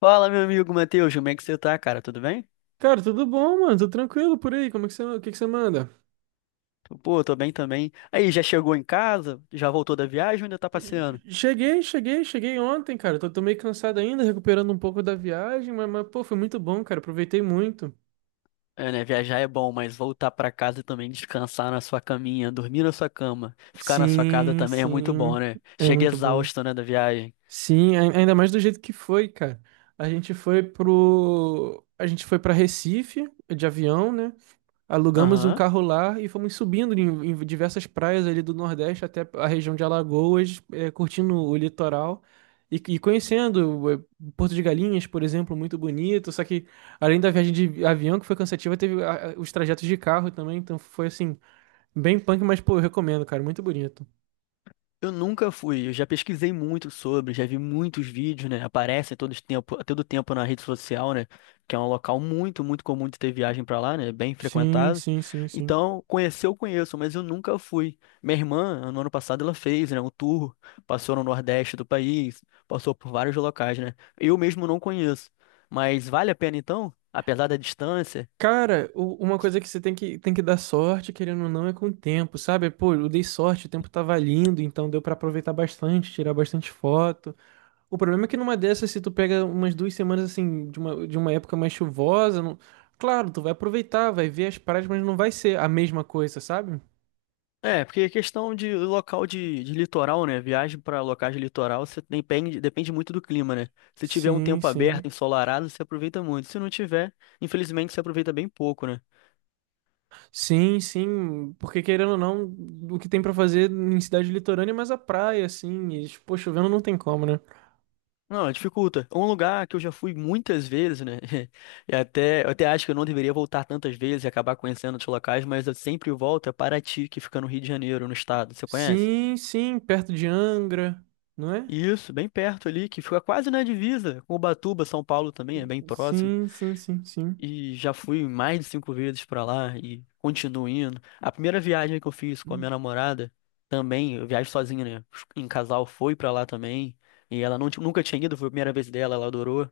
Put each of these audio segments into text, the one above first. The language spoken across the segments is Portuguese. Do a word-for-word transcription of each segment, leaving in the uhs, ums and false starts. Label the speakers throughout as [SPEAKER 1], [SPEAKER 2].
[SPEAKER 1] Fala, meu amigo Matheus, como é que você tá, cara? Tudo bem?
[SPEAKER 2] Cara, tudo bom, mano? Tô tranquilo por aí. Como é que você, o que que você manda?
[SPEAKER 1] Pô, tô bem também. Aí, já chegou em casa? Já voltou da viagem ou ainda tá passeando?
[SPEAKER 2] Cheguei, cheguei, cheguei ontem, cara. Tô, tô meio cansado ainda, recuperando um pouco da viagem, mas, mas, pô, foi muito bom, cara. Aproveitei muito.
[SPEAKER 1] É, né? Viajar é bom, mas voltar pra casa e também descansar na sua caminha, dormir na sua cama, ficar na sua casa
[SPEAKER 2] Sim,
[SPEAKER 1] também é muito bom,
[SPEAKER 2] sim.
[SPEAKER 1] né?
[SPEAKER 2] É
[SPEAKER 1] Chega
[SPEAKER 2] muito bom.
[SPEAKER 1] exausto, né, da viagem.
[SPEAKER 2] Sim, ai- ainda mais do jeito que foi, cara. A gente foi pro. A gente foi pra Recife de avião, né? Alugamos um
[SPEAKER 1] Aham.
[SPEAKER 2] carro lá e fomos subindo em, em diversas praias ali do Nordeste até a região de Alagoas, eh, curtindo o litoral e, e conhecendo eh, Porto de Galinhas, por exemplo, muito bonito. Só que além da viagem de avião, que foi cansativa, teve ah, ah, os trajetos de carro também. Então foi assim, bem punk, mas pô, eu recomendo, cara, muito bonito.
[SPEAKER 1] Eu nunca fui, eu já pesquisei muito sobre, já vi muitos vídeos, né? Aparecem todo esse tempo, a todo tempo na rede social, né? Que é um local muito, muito comum de ter viagem pra lá, né? Bem
[SPEAKER 2] Sim,
[SPEAKER 1] frequentado.
[SPEAKER 2] sim, sim, sim.
[SPEAKER 1] Então, conhecer eu conheço, mas eu nunca fui. Minha irmã, no ano passado, ela fez, né, um tour, passou no Nordeste do país, passou por vários locais, né? Eu mesmo não conheço. Mas vale a pena então, apesar da distância?
[SPEAKER 2] Cara, u- uma coisa que você tem que, tem que dar sorte, querendo ou não, é com o tempo, sabe? Pô, eu dei sorte, o tempo tava lindo, então deu pra aproveitar bastante, tirar bastante foto. O problema é que numa dessas, se tu pega umas duas semanas assim, de uma, de uma época mais chuvosa, não- claro, tu vai aproveitar, vai ver as praias, mas não vai ser a mesma coisa, sabe?
[SPEAKER 1] É, porque é questão de local de, de litoral, né? Viagem para locais de litoral, você depende, depende muito do clima, né? Se tiver um
[SPEAKER 2] Sim,
[SPEAKER 1] tempo aberto,
[SPEAKER 2] sim.
[SPEAKER 1] ensolarado, você aproveita muito. Se não tiver, infelizmente, você aproveita bem pouco, né?
[SPEAKER 2] Sim, sim, porque querendo ou não, o que tem pra fazer em cidade litorânea é mais a praia, assim, e, pô, chovendo não tem como, né?
[SPEAKER 1] Não, dificulta. Um lugar que eu já fui muitas vezes, né? E até, eu até acho que eu não deveria voltar tantas vezes e acabar conhecendo outros locais, mas eu sempre volto a Paraty, que fica no Rio de Janeiro, no estado. Você conhece?
[SPEAKER 2] Sim, sim, perto de Angra, não é?
[SPEAKER 1] Isso, bem perto ali, que fica quase na divisa com Ubatuba, São Paulo também, é bem próximo.
[SPEAKER 2] Sim, sim, sim, sim.
[SPEAKER 1] E já fui mais de cinco vezes pra lá e continuo indo. A primeira viagem que eu fiz com a minha namorada, também, eu viajo sozinho, né? Em casal, foi pra lá também. E ela não, ti- nunca tinha ido, foi a primeira vez dela, ela adorou.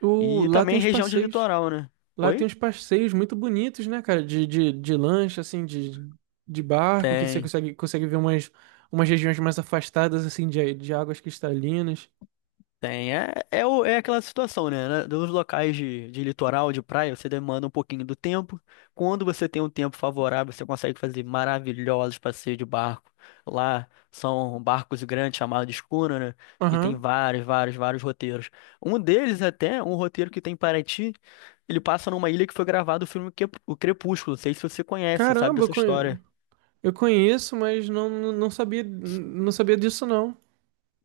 [SPEAKER 2] O,
[SPEAKER 1] E
[SPEAKER 2] lá tem
[SPEAKER 1] também
[SPEAKER 2] os
[SPEAKER 1] região de
[SPEAKER 2] passeios.
[SPEAKER 1] litoral, né?
[SPEAKER 2] Lá tem
[SPEAKER 1] Oi?
[SPEAKER 2] uns passeios muito bonitos, né, cara? De, de, de lancha, assim, de, de barco, que você
[SPEAKER 1] Tem,
[SPEAKER 2] consegue, consegue ver umas, umas regiões mais afastadas, assim, de, de águas cristalinas.
[SPEAKER 1] tem. É, é, o- é aquela situação, né? Na- Nos locais de, de litoral, de praia, você demanda um pouquinho do tempo. Quando você tem um tempo favorável, você consegue fazer maravilhosos passeios de barco. Lá são barcos grandes chamados de escuna, né? E tem
[SPEAKER 2] Aham.
[SPEAKER 1] vários, vários, vários roteiros. Um deles até, um roteiro que tem em Paraty, ele passa numa ilha que foi gravado o filme Que- O Crepúsculo. Não sei se você conhece, sabe
[SPEAKER 2] Caramba, eu
[SPEAKER 1] dessa
[SPEAKER 2] conhe-
[SPEAKER 1] história.
[SPEAKER 2] eu conheço, mas não, não não sabia, não sabia disso, não.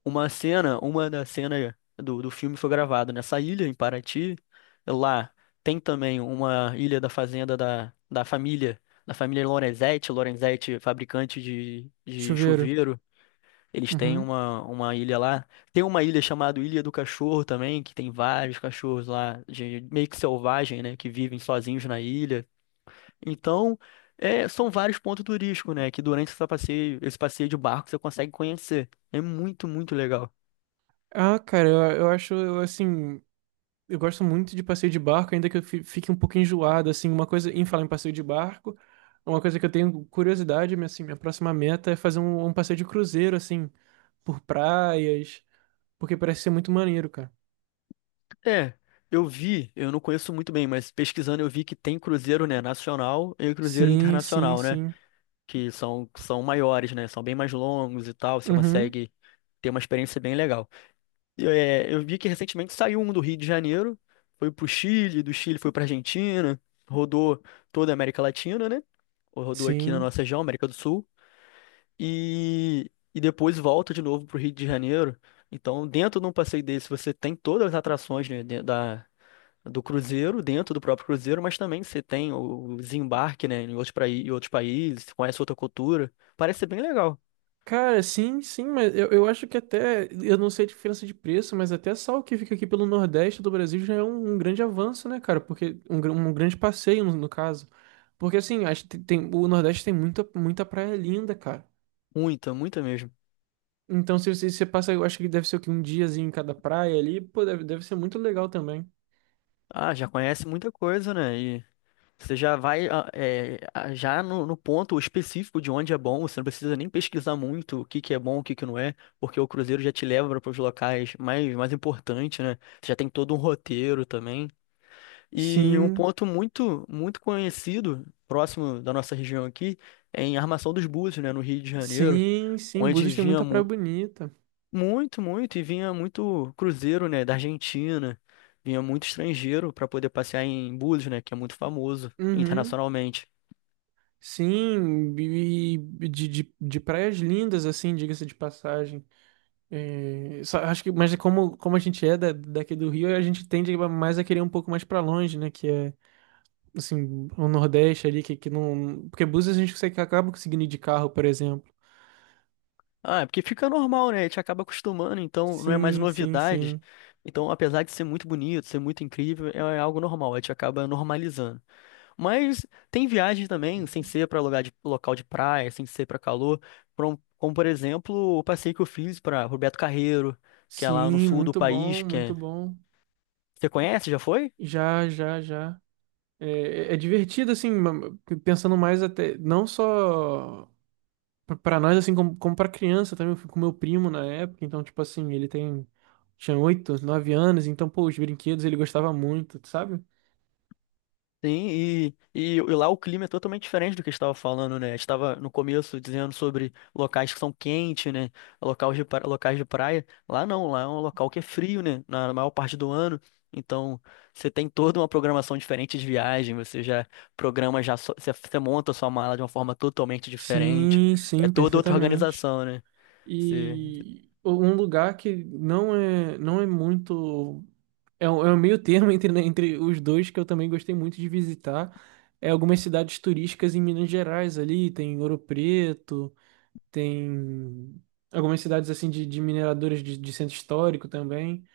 [SPEAKER 1] Uma cena, uma da cena do, do filme foi gravada nessa ilha, em Paraty. Lá tem também uma ilha da fazenda da, da família, da família Lorenzetti, Lorenzetti, fabricante de, de
[SPEAKER 2] Chuveiro.
[SPEAKER 1] chuveiro. Eles têm
[SPEAKER 2] Uhum.
[SPEAKER 1] uma, uma ilha lá. Tem uma ilha chamada Ilha do Cachorro também, que tem vários cachorros lá, de, meio que selvagem, né, que vivem sozinhos na ilha. Então, é, são vários pontos turísticos, né, que durante esse passeio, esse passeio de barco você consegue conhecer. É muito, muito legal.
[SPEAKER 2] Ah, cara, eu, eu acho, eu, assim, eu gosto muito de passeio de barco, ainda que eu fi- fique um pouco enjoado, assim, uma coisa, em falar em passeio de barco, uma coisa que eu tenho curiosidade, minha- assim, minha próxima meta é fazer um, um passeio de cruzeiro, assim, por praias, porque parece ser muito maneiro, cara.
[SPEAKER 1] É, eu vi, eu não conheço muito bem, mas pesquisando eu vi que tem cruzeiro, né, nacional e cruzeiro
[SPEAKER 2] Sim, sim,
[SPEAKER 1] internacional, né,
[SPEAKER 2] sim.
[SPEAKER 1] que são, são maiores, né, são bem mais longos e tal, você
[SPEAKER 2] Uhum,
[SPEAKER 1] consegue ter uma experiência bem legal. E, é, eu vi que recentemente saiu um do Rio de Janeiro, foi pro Chile, do Chile foi pra Argentina, rodou toda a América Latina, né, rodou aqui na
[SPEAKER 2] sim.
[SPEAKER 1] nossa região, América do Sul, e, e depois volta de novo pro Rio de Janeiro. Então, dentro de um passeio desse, você tem todas as atrações, né, de- da, do cruzeiro, dentro do próprio cruzeiro, mas também você tem o desembarque, né, em outros, prai- em outros países, você conhece outra cultura. Parece ser bem legal.
[SPEAKER 2] Cara, sim, sim, mas eu, eu acho que até, eu não sei a diferença de preço, mas até sal que fica aqui pelo Nordeste do Brasil já é um, um grande avanço, né, cara? Porque um, gr- um grande passeio, no, no caso. Porque assim, acho que tem, o Nordeste tem muita, muita praia linda, cara.
[SPEAKER 1] Muita, muita mesmo.
[SPEAKER 2] Então, se você, você passa, eu acho que deve ser o quê? Um diazinho em cada praia ali, pô, deve, deve ser muito legal também.
[SPEAKER 1] Ah, já conhece muita coisa, né? E você já vai ah, é, ah, já no, no ponto específico de onde é bom, você não precisa nem pesquisar muito o que que é bom, o que que não é, porque o cruzeiro já te leva para os locais mais, mais importantes, né? Você já tem todo um roteiro também. E um
[SPEAKER 2] Sim,
[SPEAKER 1] ponto muito, muito conhecido, próximo da nossa região aqui, é em Armação dos Búzios, né, no Rio de Janeiro,
[SPEAKER 2] sim, sim,
[SPEAKER 1] onde
[SPEAKER 2] Búzios tem
[SPEAKER 1] vinha
[SPEAKER 2] muita praia
[SPEAKER 1] mu-
[SPEAKER 2] bonita.
[SPEAKER 1] muito, muito, e vinha muito cruzeiro, né, da Argentina, vinha muito estrangeiro para poder passear em Búzios, né, que é muito famoso
[SPEAKER 2] Uhum.
[SPEAKER 1] internacionalmente.
[SPEAKER 2] Sim, e e de, de, de praias lindas, assim, diga-se de passagem. É, só acho que, mas é como, como a gente é da, daqui do Rio, a gente tende mais a querer um pouco mais pra longe, né? Que é, assim, o Nordeste ali, que, que não. Porque Búzios a gente consegue, acaba conseguindo ir de carro, por exemplo.
[SPEAKER 1] Ah, é porque fica normal, né, a gente acaba acostumando, então não é mais
[SPEAKER 2] Sim, sim,
[SPEAKER 1] novidade.
[SPEAKER 2] sim.
[SPEAKER 1] Então, apesar de ser muito bonito, ser muito incrível, é algo normal, a gente acaba normalizando. Mas tem viagens também, sem ser para lugar de local de praia, sem ser para calor, pra um- como por exemplo o passeio que eu fiz para Roberto Carreiro, que é lá no
[SPEAKER 2] Sim,
[SPEAKER 1] sul do
[SPEAKER 2] muito bom,
[SPEAKER 1] país, que
[SPEAKER 2] muito
[SPEAKER 1] é...
[SPEAKER 2] bom.
[SPEAKER 1] Você conhece? Já foi?
[SPEAKER 2] Já, já, já. É, é divertido, assim, ma- pensando mais até. Não só pra pra nós, assim, como, como pra criança também, eu fui com meu primo na época, então, tipo assim, ele tem, tinha oito, nove anos, então, pô, os brinquedos ele gostava muito, sabe?
[SPEAKER 1] Sim, e, e, e lá o clima é totalmente diferente do que a gente estava falando, né? A gente estava no começo dizendo sobre locais que são quentes, né? Locais de, pra- locais de praia. Lá não, lá é um local que é frio, né? Na maior parte do ano. Então, você tem toda uma programação diferente de viagem, você já programa, já só- você, você monta a sua mala de uma forma totalmente diferente.
[SPEAKER 2] Sim,
[SPEAKER 1] É
[SPEAKER 2] sim,
[SPEAKER 1] toda outra
[SPEAKER 2] perfeitamente.
[SPEAKER 1] organização, né?
[SPEAKER 2] E um lugar que não é, não é muito. É um, é um meio termo entre, né, entre os dois que eu também gostei muito de visitar. É algumas cidades turísticas em Minas Gerais ali, tem Ouro Preto, tem algumas cidades assim de, de mineradores de, de centro histórico também,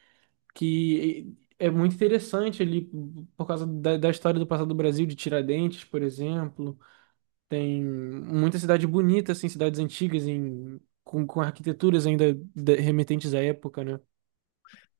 [SPEAKER 2] que é muito interessante ali por causa da, da história do passado do Brasil, de Tiradentes, por exemplo. Tem muita cidade bonita, assim, cidades antigas em, com, com arquiteturas ainda de- remetentes à época, né?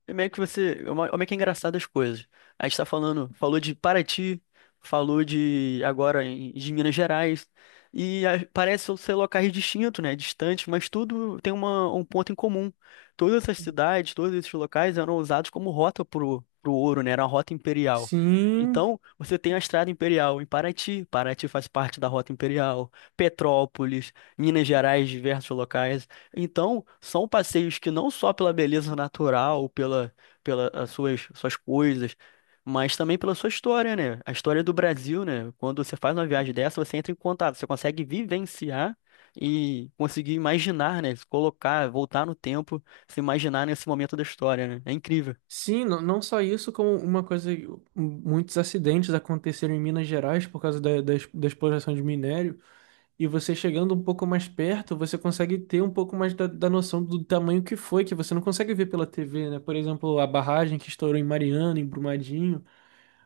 [SPEAKER 1] É meio que você. É uma- é meio que é engraçado as coisas. A gente tá falando, falou de Paraty, falou de agora em- de Minas Gerais. E a- parece ser locais distintos, né? Distantes, mas tudo tem uma, um ponto em comum. Todas essas cidades, todos esses locais eram usados como rota pro, pro ouro, né? Era uma rota imperial.
[SPEAKER 2] Sim,
[SPEAKER 1] Então, você tem a Estrada Imperial em Paraty, Paraty faz parte da Rota Imperial, Petrópolis, Minas Gerais, diversos locais. Então, são passeios que não só pela beleza natural, pela, pela as suas, suas coisas, mas também pela sua história, né? A história do Brasil, né? Quando você faz uma viagem dessa, você entra em contato, você consegue vivenciar e conseguir imaginar, né? Se colocar, voltar no tempo, se imaginar nesse momento da história, né? É incrível.
[SPEAKER 2] sim, não, não só isso, como uma coisa, muitos acidentes aconteceram em Minas Gerais por causa da, da, ex- da exploração de minério. E você chegando um pouco mais perto, você consegue ter um pouco mais da, da noção do tamanho que foi, que você não consegue ver pela T V, né? Por exemplo, a barragem que estourou em Mariana, em Brumadinho,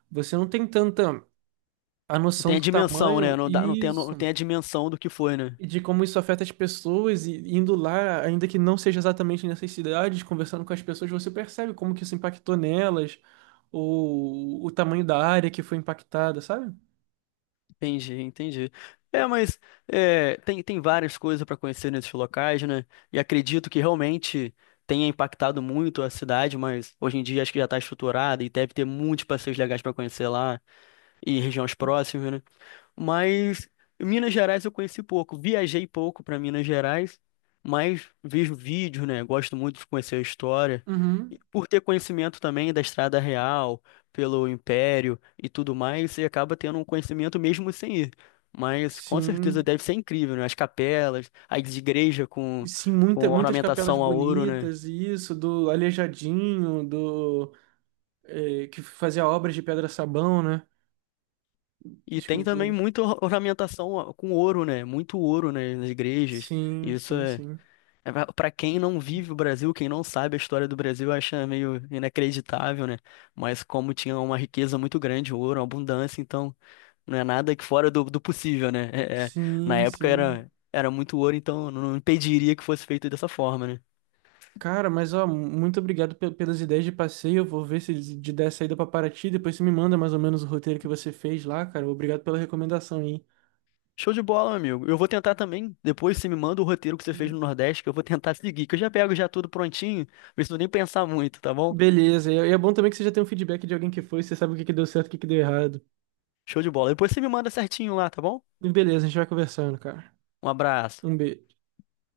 [SPEAKER 2] você não tem tanta a
[SPEAKER 1] Não
[SPEAKER 2] noção
[SPEAKER 1] tem a
[SPEAKER 2] do
[SPEAKER 1] dimensão, né?
[SPEAKER 2] tamanho
[SPEAKER 1] Não dá, não tem, a no- não
[SPEAKER 2] isso
[SPEAKER 1] tem a dimensão do que foi, né?
[SPEAKER 2] e de como isso afeta as pessoas, e indo lá, ainda que não seja exatamente nessas cidades, conversando com as pessoas, você percebe como que isso impactou nelas, ou o tamanho da área que foi impactada, sabe?
[SPEAKER 1] Entendi, entendi. É, mas é, tem, tem várias coisas para conhecer nesses locais, né? E acredito que realmente tenha impactado muito a cidade, mas hoje em dia acho que já está estruturada e deve ter muitos passeios legais para conhecer lá e regiões próximas, né? Mas Minas Gerais eu conheci pouco. Viajei pouco para Minas Gerais, mas vejo vídeos, né? Gosto muito de conhecer a história. E
[SPEAKER 2] Uhum.
[SPEAKER 1] por ter conhecimento também da Estrada Real, pelo Império e tudo mais, você acaba tendo um conhecimento mesmo sem ir. Mas com certeza
[SPEAKER 2] Sim.
[SPEAKER 1] deve ser incrível, né? As capelas, as igrejas com,
[SPEAKER 2] E sim, muita,
[SPEAKER 1] com
[SPEAKER 2] muitas capelas
[SPEAKER 1] ornamentação a ouro, né?
[SPEAKER 2] bonitas, e isso, do Aleijadinho, do, eh, que fazia obras de pedra-sabão, né?
[SPEAKER 1] E tem também
[SPEAKER 2] Esculturas.
[SPEAKER 1] muita or- ornamentação com ouro, né? Muito ouro, né? Nas igrejas.
[SPEAKER 2] Sim,
[SPEAKER 1] Isso
[SPEAKER 2] sim,
[SPEAKER 1] é.
[SPEAKER 2] sim.
[SPEAKER 1] Para quem não vive o Brasil, quem não sabe a história do Brasil, acha meio inacreditável, né? Mas como tinha uma riqueza muito grande, ouro, uma abundância, então não é nada que fora do, do possível, né? É- é- na
[SPEAKER 2] Sim,
[SPEAKER 1] época
[SPEAKER 2] sim.
[SPEAKER 1] era, era muito ouro, então não impediria que fosse feito dessa forma, né?
[SPEAKER 2] Cara, mas ó, muito obrigado pe- pelas ideias de passeio. Eu vou ver se de der saída pra Paraty. Depois você me manda mais ou menos o roteiro que você fez lá, cara. Obrigado pela recomendação aí.
[SPEAKER 1] Show de bola, meu amigo. Eu vou tentar também. Depois você me manda o roteiro que você fez no Nordeste, que eu vou tentar seguir, que eu já pego já tudo prontinho, não preciso nem pensar muito, tá bom?
[SPEAKER 2] Beleza. E é e é bom também que você já tem um feedback de alguém que foi, você sabe o que que deu certo, o que que deu errado.
[SPEAKER 1] Show de bola. Depois você me manda certinho lá, tá bom?
[SPEAKER 2] E beleza, a gente vai conversando, cara.
[SPEAKER 1] Um abraço.
[SPEAKER 2] Um beijo.